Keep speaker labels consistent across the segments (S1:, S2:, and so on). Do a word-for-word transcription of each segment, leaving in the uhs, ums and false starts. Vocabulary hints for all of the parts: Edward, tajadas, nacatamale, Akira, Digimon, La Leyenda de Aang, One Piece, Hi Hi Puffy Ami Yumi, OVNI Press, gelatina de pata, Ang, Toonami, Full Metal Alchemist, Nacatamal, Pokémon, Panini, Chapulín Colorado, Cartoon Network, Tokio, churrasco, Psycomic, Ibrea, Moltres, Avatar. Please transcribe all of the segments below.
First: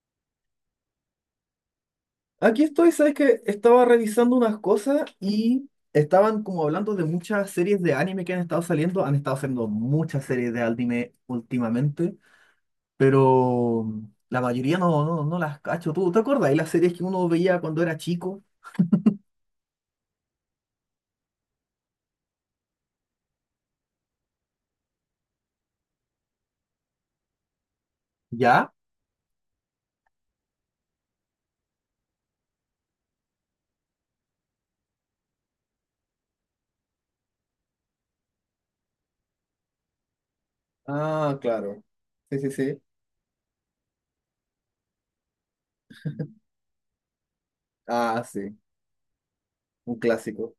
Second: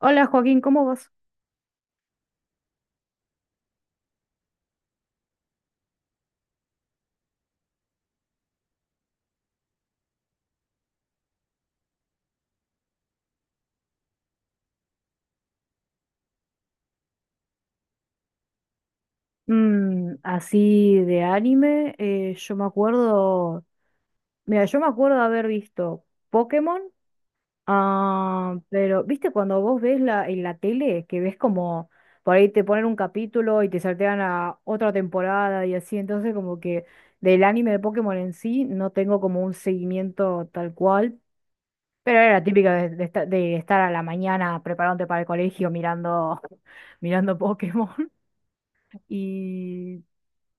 S1: Hola Joaquín, ¿cómo vas?
S2: Aquí estoy, sabes que estaba revisando unas cosas y estaban como hablando de muchas series de anime que han estado saliendo. Han estado saliendo muchas series de anime últimamente, pero la mayoría no, no, no las cacho. ¿Tú te acuerdas de las series que uno veía cuando era chico?
S1: Mm, así de anime, eh, yo me acuerdo, mira, yo me acuerdo de haber visto Pokémon. Ah,
S2: ¿Ya?
S1: pero viste cuando vos ves la, en la tele, que ves como por ahí te ponen un capítulo y te saltean a otra temporada y así, entonces como que del anime de Pokémon en sí no tengo como un seguimiento tal cual,
S2: Ah, claro.
S1: pero era
S2: Sí,
S1: la
S2: sí,
S1: típica
S2: sí.
S1: de, de esta- de estar a la mañana preparándote para el colegio mirando, mirando Pokémon.
S2: Ah, sí. Un
S1: Y
S2: clásico.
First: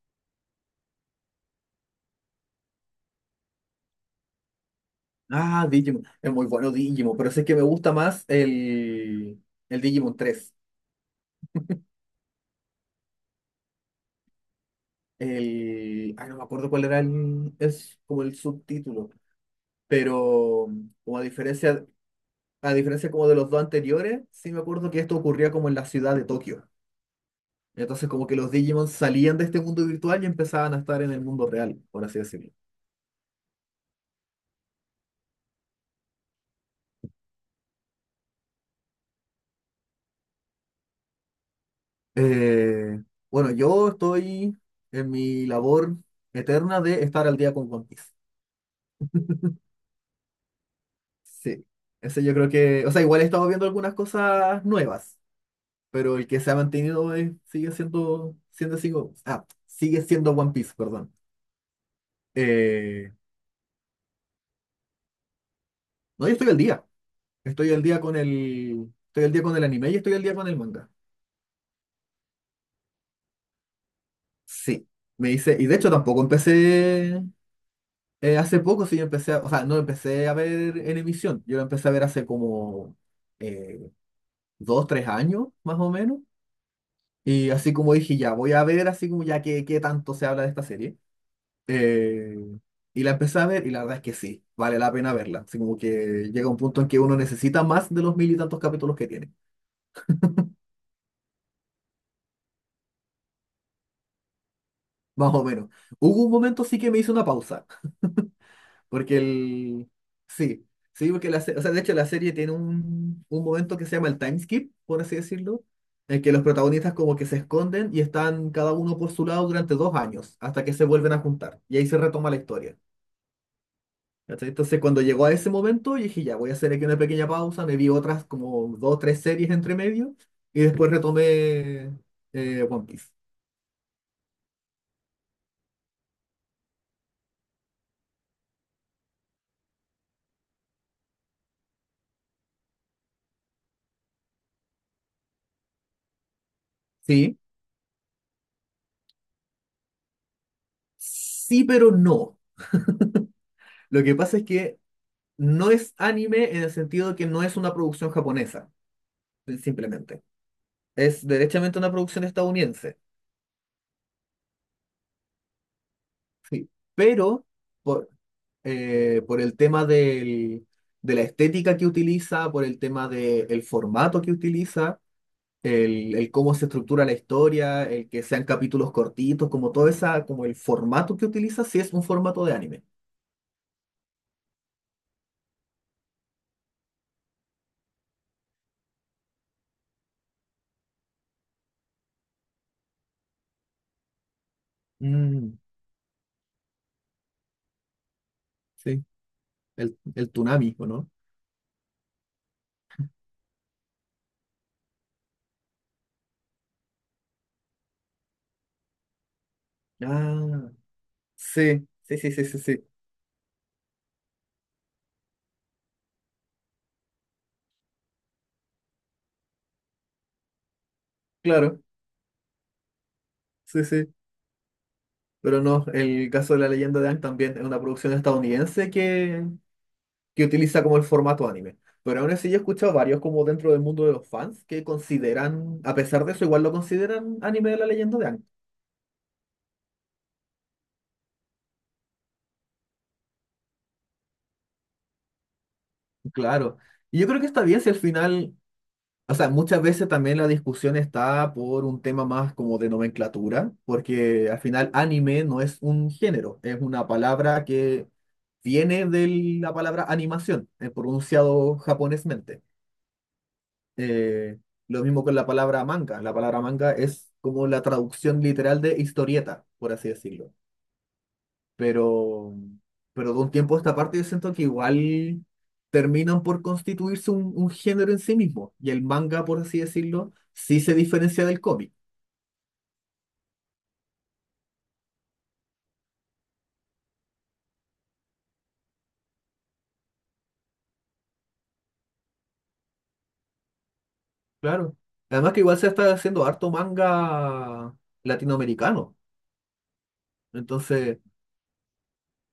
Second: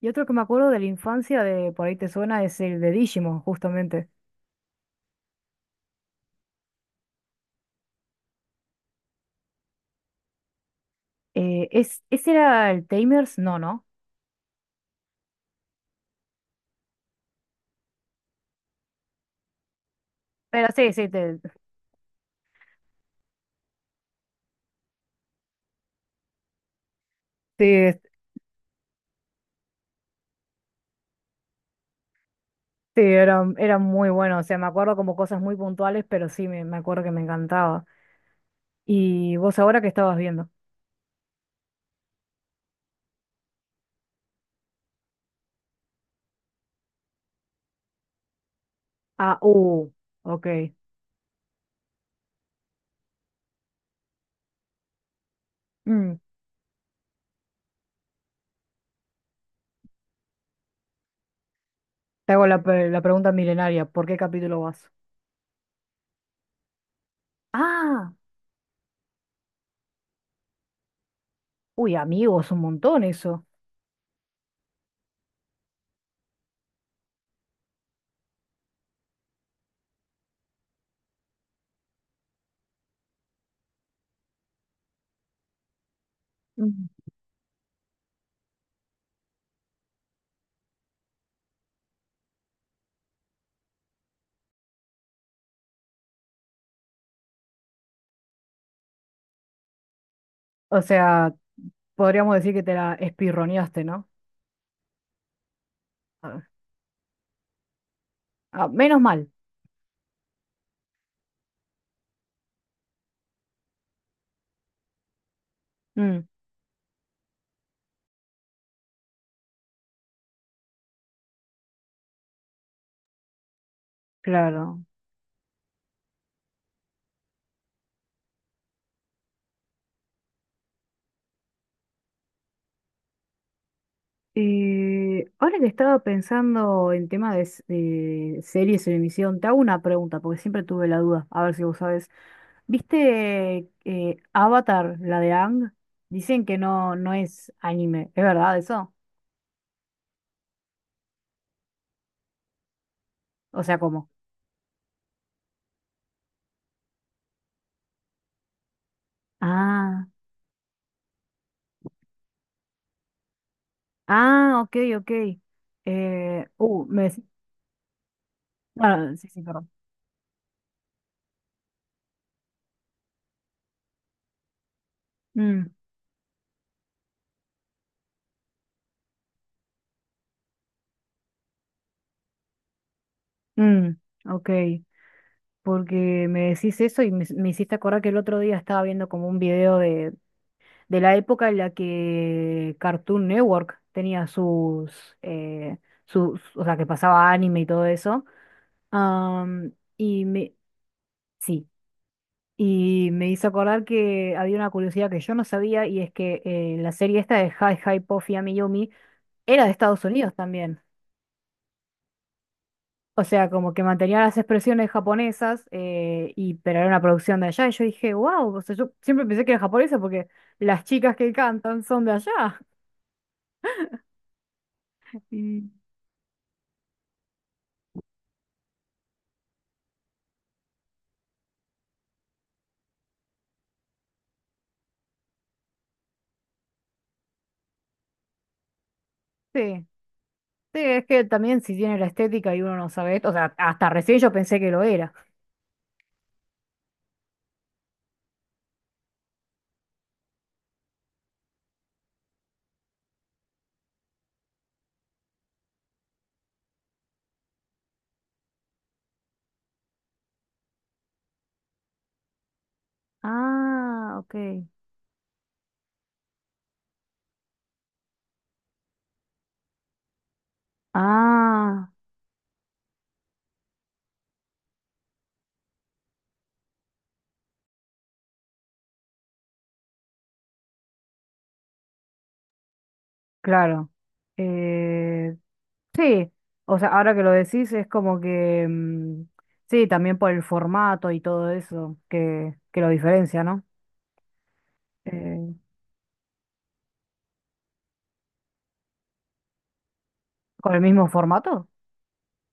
S1: Y otro que me acuerdo de la infancia, de por ahí te suena, es el de Digimon, justamente.
S2: Ah, Digimon. Es muy bueno Digimon, pero sé que me gusta más el, el Digimon tres.
S1: Eh, es, ¿ese era el Tamers? No, ¿no?
S2: El... Ay, no me acuerdo cuál era el... Es como el subtítulo.
S1: Pero
S2: Pero
S1: sí, sí,
S2: como a
S1: te-
S2: diferencia, a diferencia como de los dos anteriores, sí me acuerdo que esto ocurría como en la ciudad de Tokio.
S1: sí, es-
S2: Entonces como que los Digimon salían de este mundo virtual y empezaban a estar en el mundo real, por así decirlo.
S1: sí, era, era muy bueno. O sea, me acuerdo como cosas muy puntuales, pero sí, me, me acuerdo que me encantaba. ¿Y vos ahora qué estabas viendo?
S2: Eh, bueno, yo estoy en mi labor eterna de estar al día con One Piece.
S1: Ah, uh, ok.
S2: Sí, ese yo creo que, o sea, igual he estado viendo algunas cosas nuevas,
S1: Mm,
S2: pero el que se ha mantenido es- sigue siendo, siendo, sigo- ah, sigue siendo One Piece, perdón.
S1: te hago la, pre- la
S2: Eh,
S1: pregunta milenaria, ¿por qué capítulo vas?
S2: no, yo estoy al día. Estoy al día
S1: Ah,
S2: con el, estoy al día con el anime y estoy al día con el manga.
S1: uy, amigos, un montón eso.
S2: Sí. Me hice, y de hecho tampoco empecé eh, hace poco. Sí, yo empecé, a- o sea, no empecé a ver en emisión, yo lo empecé a ver hace como eh, dos, tres años, más o menos,
S1: Mm.
S2: y así como dije, ya voy a ver, así como ya que, qué tanto se habla de esta serie, eh, y la empecé a ver, y la verdad es que sí, vale la pena verla, así como que llega un punto en que uno necesita más de los mil y tantos capítulos que tiene,
S1: O sea, podríamos decir que te la espirroneaste, ¿no?
S2: más o menos. Hubo un
S1: Ah,
S2: momento sí que me hice una pausa.
S1: ah, menos
S2: Porque
S1: mal.
S2: el... Sí, sí, porque la, se- o sea, de hecho la serie tiene un, un momento que se llama el time skip, por así decirlo, en
S1: Mm.
S2: que los protagonistas como que se esconden y están cada uno por su lado durante dos años, hasta que se vuelven a juntar. Y ahí se retoma la historia. ¿Cachai? Entonces
S1: Claro.
S2: cuando llegó a ese momento, yo dije, ya, voy a hacer aquí una pequeña pausa, me vi otras como dos, tres series entre medio, y después retomé eh, One Piece.
S1: Eh, ahora que estaba pensando en tema de, s- de series en emisión, te hago una pregunta, porque siempre tuve la duda, a ver si vos sabés. ¿Viste eh, Avatar, la de Ang? Dicen que no, no
S2: Sí,
S1: es anime, ¿es verdad eso?
S2: sí, pero no.
S1: O sea,
S2: Lo
S1: ¿cómo?
S2: que pasa es que no es anime en el sentido de que no es una producción japonesa,
S1: Ah,
S2: simplemente. Es derechamente una producción estadounidense.
S1: ah, ok, ok. Eh,
S2: Sí.
S1: uh, me decís,
S2: Pero por,
S1: ah,
S2: eh,
S1: sí,
S2: por
S1: sí,
S2: el
S1: perdón.
S2: tema del- de la estética que utiliza, por el tema del formato que utiliza,
S1: Mm,
S2: el, el cómo se estructura la historia, el que sean capítulos cortitos, como todo esa, como el formato que utiliza, sí es un formato de anime.
S1: mm, ok, porque me decís eso y me, me hiciste acordar que el otro día estaba viendo como un video de de la época en la que Cartoon Network tenía sus,
S2: Mm,
S1: eh, sus, o sea, que pasaba anime y todo eso.
S2: sí,
S1: Am,
S2: el,
S1: y
S2: el
S1: me,
S2: Toonami, ¿o no?
S1: sí, y me hizo acordar que había una curiosidad que yo no sabía y es que eh, la serie esta de Hi Hi Puffy Ami Yumi era de Estados Unidos
S2: Ah,
S1: también.
S2: sí, sí, sí, sí, sí, sí,
S1: O sea, como que mantenía las expresiones japonesas, eh, y, pero era una producción de allá. Y yo dije, wow, o sea, yo siempre pensé que era japonesa porque las chicas que
S2: claro,
S1: cantan son de allá.
S2: sí, sí.
S1: Y,
S2: Pero no, el caso de La Leyenda de Aang también es una producción estadounidense que, que utiliza como el formato anime. Pero aún así yo he escuchado varios como dentro del mundo de los fans que consideran, a pesar de eso, igual lo consideran anime de La Leyenda de Aang.
S1: sí. Sí, es que también si tiene la estética y uno no sabe esto, o sea, hasta recién yo pensé que lo era.
S2: Claro. Y yo creo que está bien si al final, o sea, muchas veces también la discusión está por un tema más como de nomenclatura, porque al final anime no es un género, es una palabra que viene de la palabra animación, eh, pronunciado japonesmente.
S1: Ah, ok.
S2: Eh, lo mismo con la palabra manga. La palabra manga es como la traducción literal de historieta, por así decirlo.
S1: Ah,
S2: Pero, pero de un tiempo a esta parte yo siento que igual terminan por constituirse un, un género en sí mismo. Y el manga, por así decirlo, sí se diferencia del cómic.
S1: claro. Eh, sí, o sea, ahora que lo decís es como que, mm, sí, también por el formato y todo eso que, que lo diferencia, ¿no?
S2: Claro. Además
S1: Eh,
S2: que igual se está haciendo harto manga latinoamericano.
S1: con el mismo
S2: Entonces,
S1: formato.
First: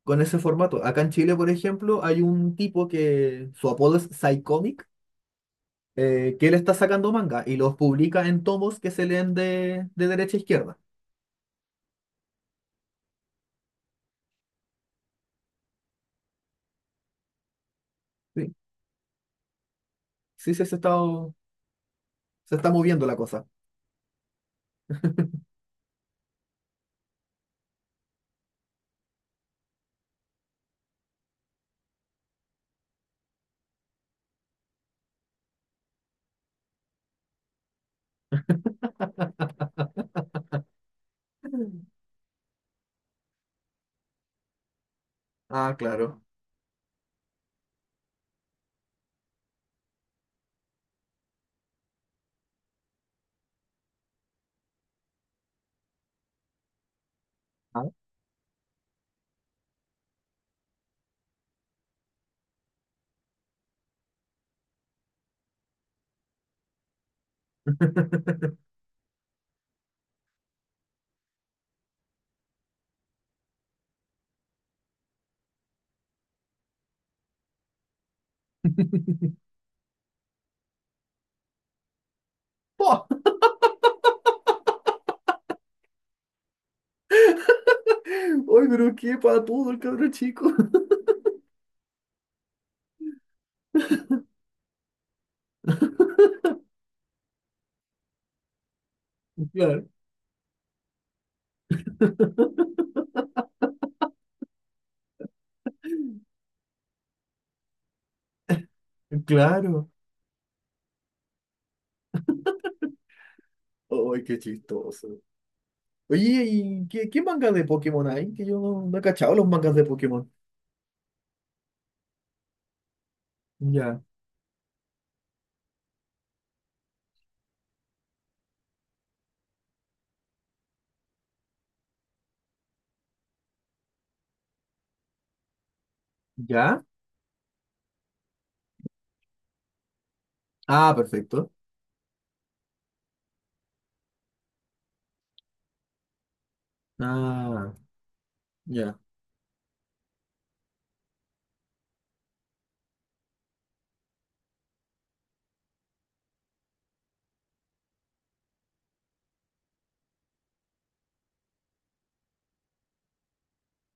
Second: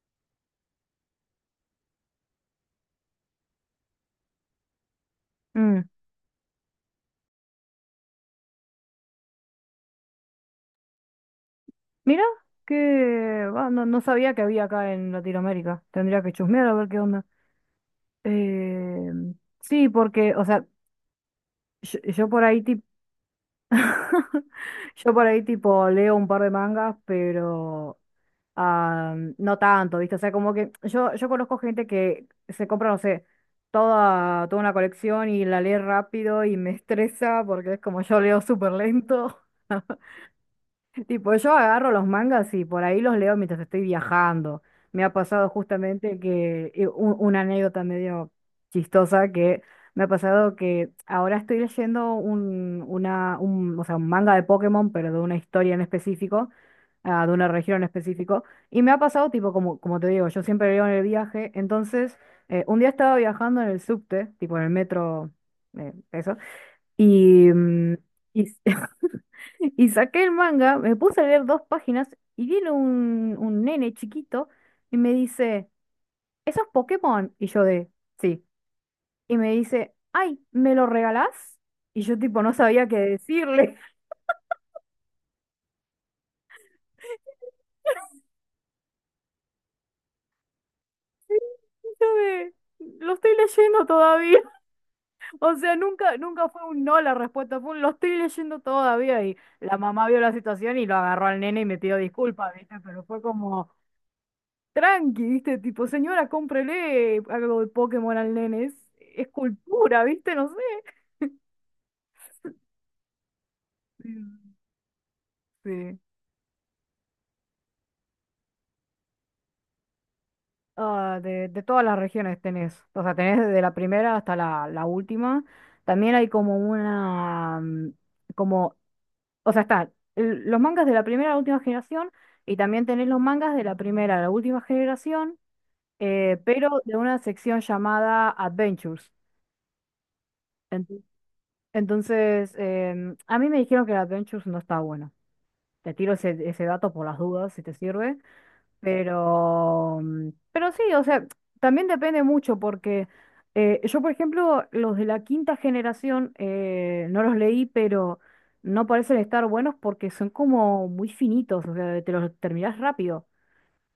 S2: con ese formato. Acá en Chile, por ejemplo, hay un tipo que su apodo es Psycomic,
S1: Mm,
S2: eh, que él está sacando manga y los publica en tomos que se leen de, de derecha a izquierda.
S1: mira, que ah, no, no sabía que había acá en Latinoamérica. Tendría que chusmear a ver qué onda.
S2: Sí,
S1: Eh, sí, porque, o
S2: sí, sí,
S1: sea,
S2: se está,
S1: yo, yo por
S2: se
S1: ahí
S2: está moviendo la cosa.
S1: yo por ahí tipo leo un par de mangas, pero ah, no tanto, ¿viste? O sea, como que yo, yo conozco gente que se compra, no sé, toda, toda una colección y la lee rápido y me estresa porque es como yo leo súper lento. Tipo, yo agarro los mangas y por ahí los leo mientras estoy viajando. Me ha pasado
S2: Ah,
S1: justamente
S2: claro.
S1: que eh, un- una anécdota medio chistosa que me ha pasado que ahora estoy leyendo un, una, un, o sea, un manga de Pokémon, pero de una historia en específico, ah, de una región
S2: Ah.
S1: en específico. Y me ha pasado, tipo, como, como te digo, yo siempre leo en el viaje. Entonces, eh, un día estaba viajando en el subte, tipo en el metro, eh, eso. Y, mm, y, y saqué el manga, me puse a leer dos páginas y viene un, un nene chiquito y me dice, ¿eso es Pokémon? Y yo de, sí. Y me dice, ay, ¿me lo regalás? Y yo tipo no sabía qué
S2: ¡Pah!
S1: decirle.
S2: ¡Ay, pero qué para todo el cabrón chico!
S1: Yo de, lo estoy leyendo todavía. O sea, nunca, nunca fue un no la respuesta, fue un lo estoy leyendo todavía. Y la
S2: Claro,
S1: mamá vio la situación y lo agarró al nene y me pidió disculpas, ¿viste? Pero fue como... tranqui, ¿viste? Tipo, señora, cómprele algo de Pokémon al nene. Es, es
S2: claro.
S1: cultura, ¿viste? No sé. Sí.
S2: ¡Ay, qué chistoso!
S1: Sí.
S2: Oye, ¿y qué, qué manga de Pokémon hay? Que yo no, no he cachado los mangas de Pokémon.
S1: Ah, de, de todas las regiones tenés, o sea, tenés desde la
S2: Ya,
S1: primera hasta la, la última. También hay como una, mm, como, o sea, están los mangas de la primera a la última generación y también tenés los mangas de la primera a la última generación, eh, pero
S2: ya.
S1: de una sección llamada Adventures. Ent-
S2: Ah, perfecto.
S1: Entonces, em, a mí me dijeron que el Adventures no está bueno. Te tiro ese, ese dato por las dudas, si
S2: Ah,
S1: te sirve.
S2: ya,
S1: Pero, mm, pero sí, o sea, también depende mucho porque eh, yo, por ejemplo, los de la quinta generación eh, no los leí, pero no parecen estar buenos porque son como muy finitos, o sea, te los terminás rápido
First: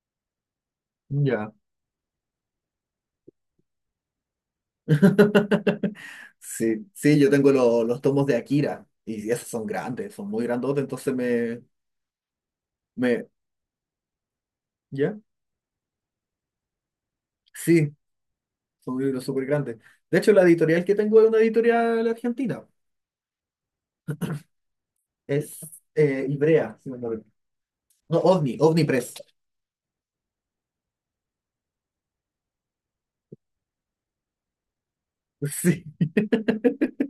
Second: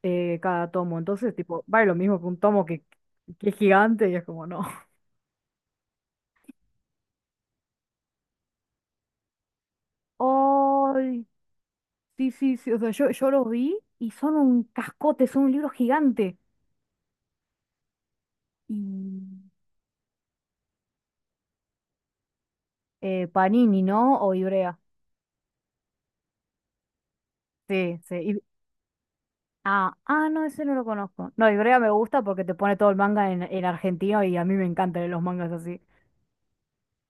S1: eh, cada tomo. Entonces,
S2: ya.
S1: tipo, vale lo mismo que un tomo que, que es gigante y es como, no.
S2: Sí, sí, yo tengo lo- los tomos de Akira y esos son grandes, son muy grandotes, entonces
S1: Ay,
S2: me,
S1: sí, sí, sí, o sea, yo,
S2: me,
S1: yo los vi y son un
S2: ¿ya?
S1: cascote, son un libro gigante.
S2: Sí, son
S1: Y
S2: libros súper grandes. De hecho, la editorial que tengo es una editorial argentina,
S1: eh, Panini, ¿no? O Ibrea.
S2: es eh, Ivrea, si no me equivoco.
S1: Sí, sí.
S2: No,
S1: Ib-
S2: OVNI, OVNI Press.
S1: Ah, ah, no, ese no lo conozco. No, Ibrea me gusta porque te pone todo el manga en, en argentino y a mí me encantan los mangas así.
S2: Sí,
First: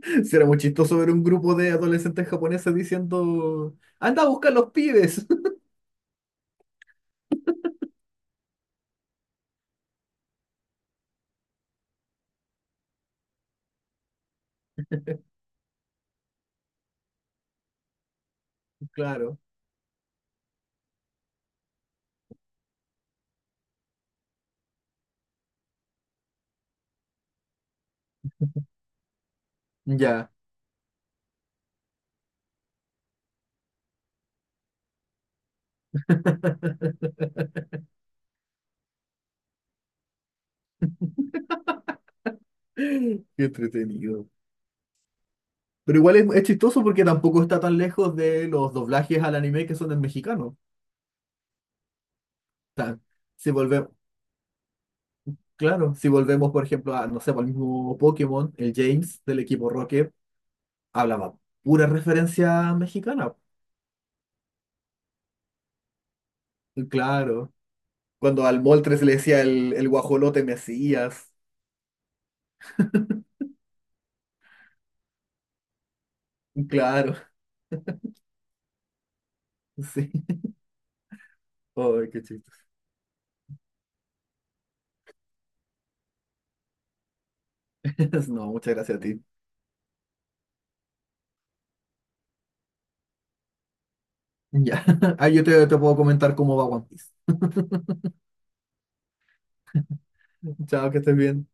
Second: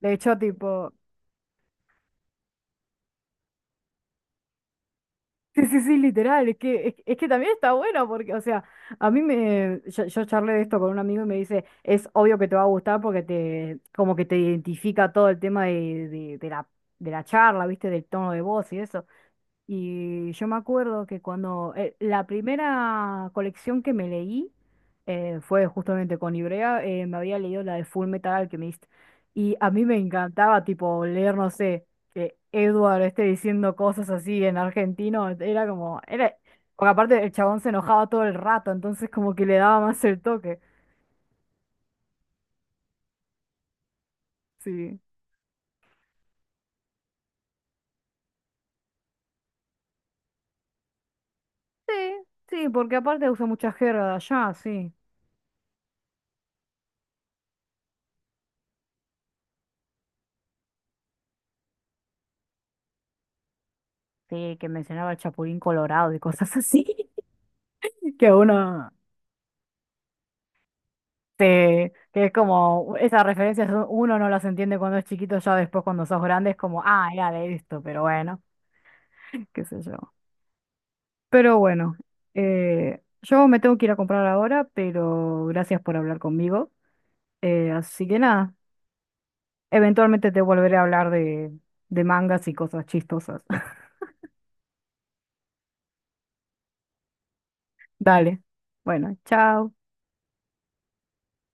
S1: De hecho,
S2: sí, era muy
S1: tipo,
S2: chistoso ver un grupo de adolescentes japoneses diciendo, anda a buscar los pibes.
S1: sí, sí, sí, literal, es que, es, es que también está bueno porque, o sea, a mí me, yo, yo charlé de esto con un amigo y me dice, es obvio que te va a gustar porque te, como que te identifica todo el tema de, de, de la, de la charla, ¿viste? Del tono de voz y eso.
S2: Claro,
S1: Y yo me acuerdo que cuando eh, la primera colección que me leí eh, fue justamente con Ibrea, eh, me había leído la de Full Metal Alchemist. Y a mí me
S2: ya,
S1: encantaba, tipo, leer, no sé, que Edward esté diciendo cosas así en argentino. Era como, era, porque aparte el chabón se enojaba todo el rato, entonces como que le daba más el toque.
S2: qué entretenido.
S1: Sí.
S2: Pero igual es, es chistoso porque tampoco está tan lejos de los doblajes al anime que son en mexicano. O
S1: Sí, sí, porque
S2: sea,
S1: aparte usa
S2: si
S1: mucha
S2: volvemos,
S1: jerga de allá, sí.
S2: claro, si volvemos, por ejemplo, a, no sé, al mismo Pokémon, el James del equipo Rocket hablaba pura referencia mexicana.
S1: Sí, que mencionaba el Chapulín Colorado y cosas así.
S2: Claro.
S1: Que a
S2: Cuando al
S1: uno,
S2: Moltres le decía el, el guajolote Mesías.
S1: sí, que es como, esas referencias u- uno no las entiende cuando es chiquito, ya después cuando sos grande es como, ah,
S2: Claro,
S1: ya de esto, pero bueno, qué sé yo.
S2: sí.
S1: Pero bueno,
S2: Ay, qué chistoso.
S1: eh, yo me tengo que ir a comprar ahora, pero gracias por hablar conmigo. Eh, así que
S2: No,
S1: nada,
S2: muchas gracias a ti.
S1: eventualmente te volveré a hablar de, de mangas y cosas chistosas.
S2: Ya. Ah, yo te, te puedo comentar cómo va One Piece.
S1: Dale, bueno, chao.
S2: Chao, que estés bien.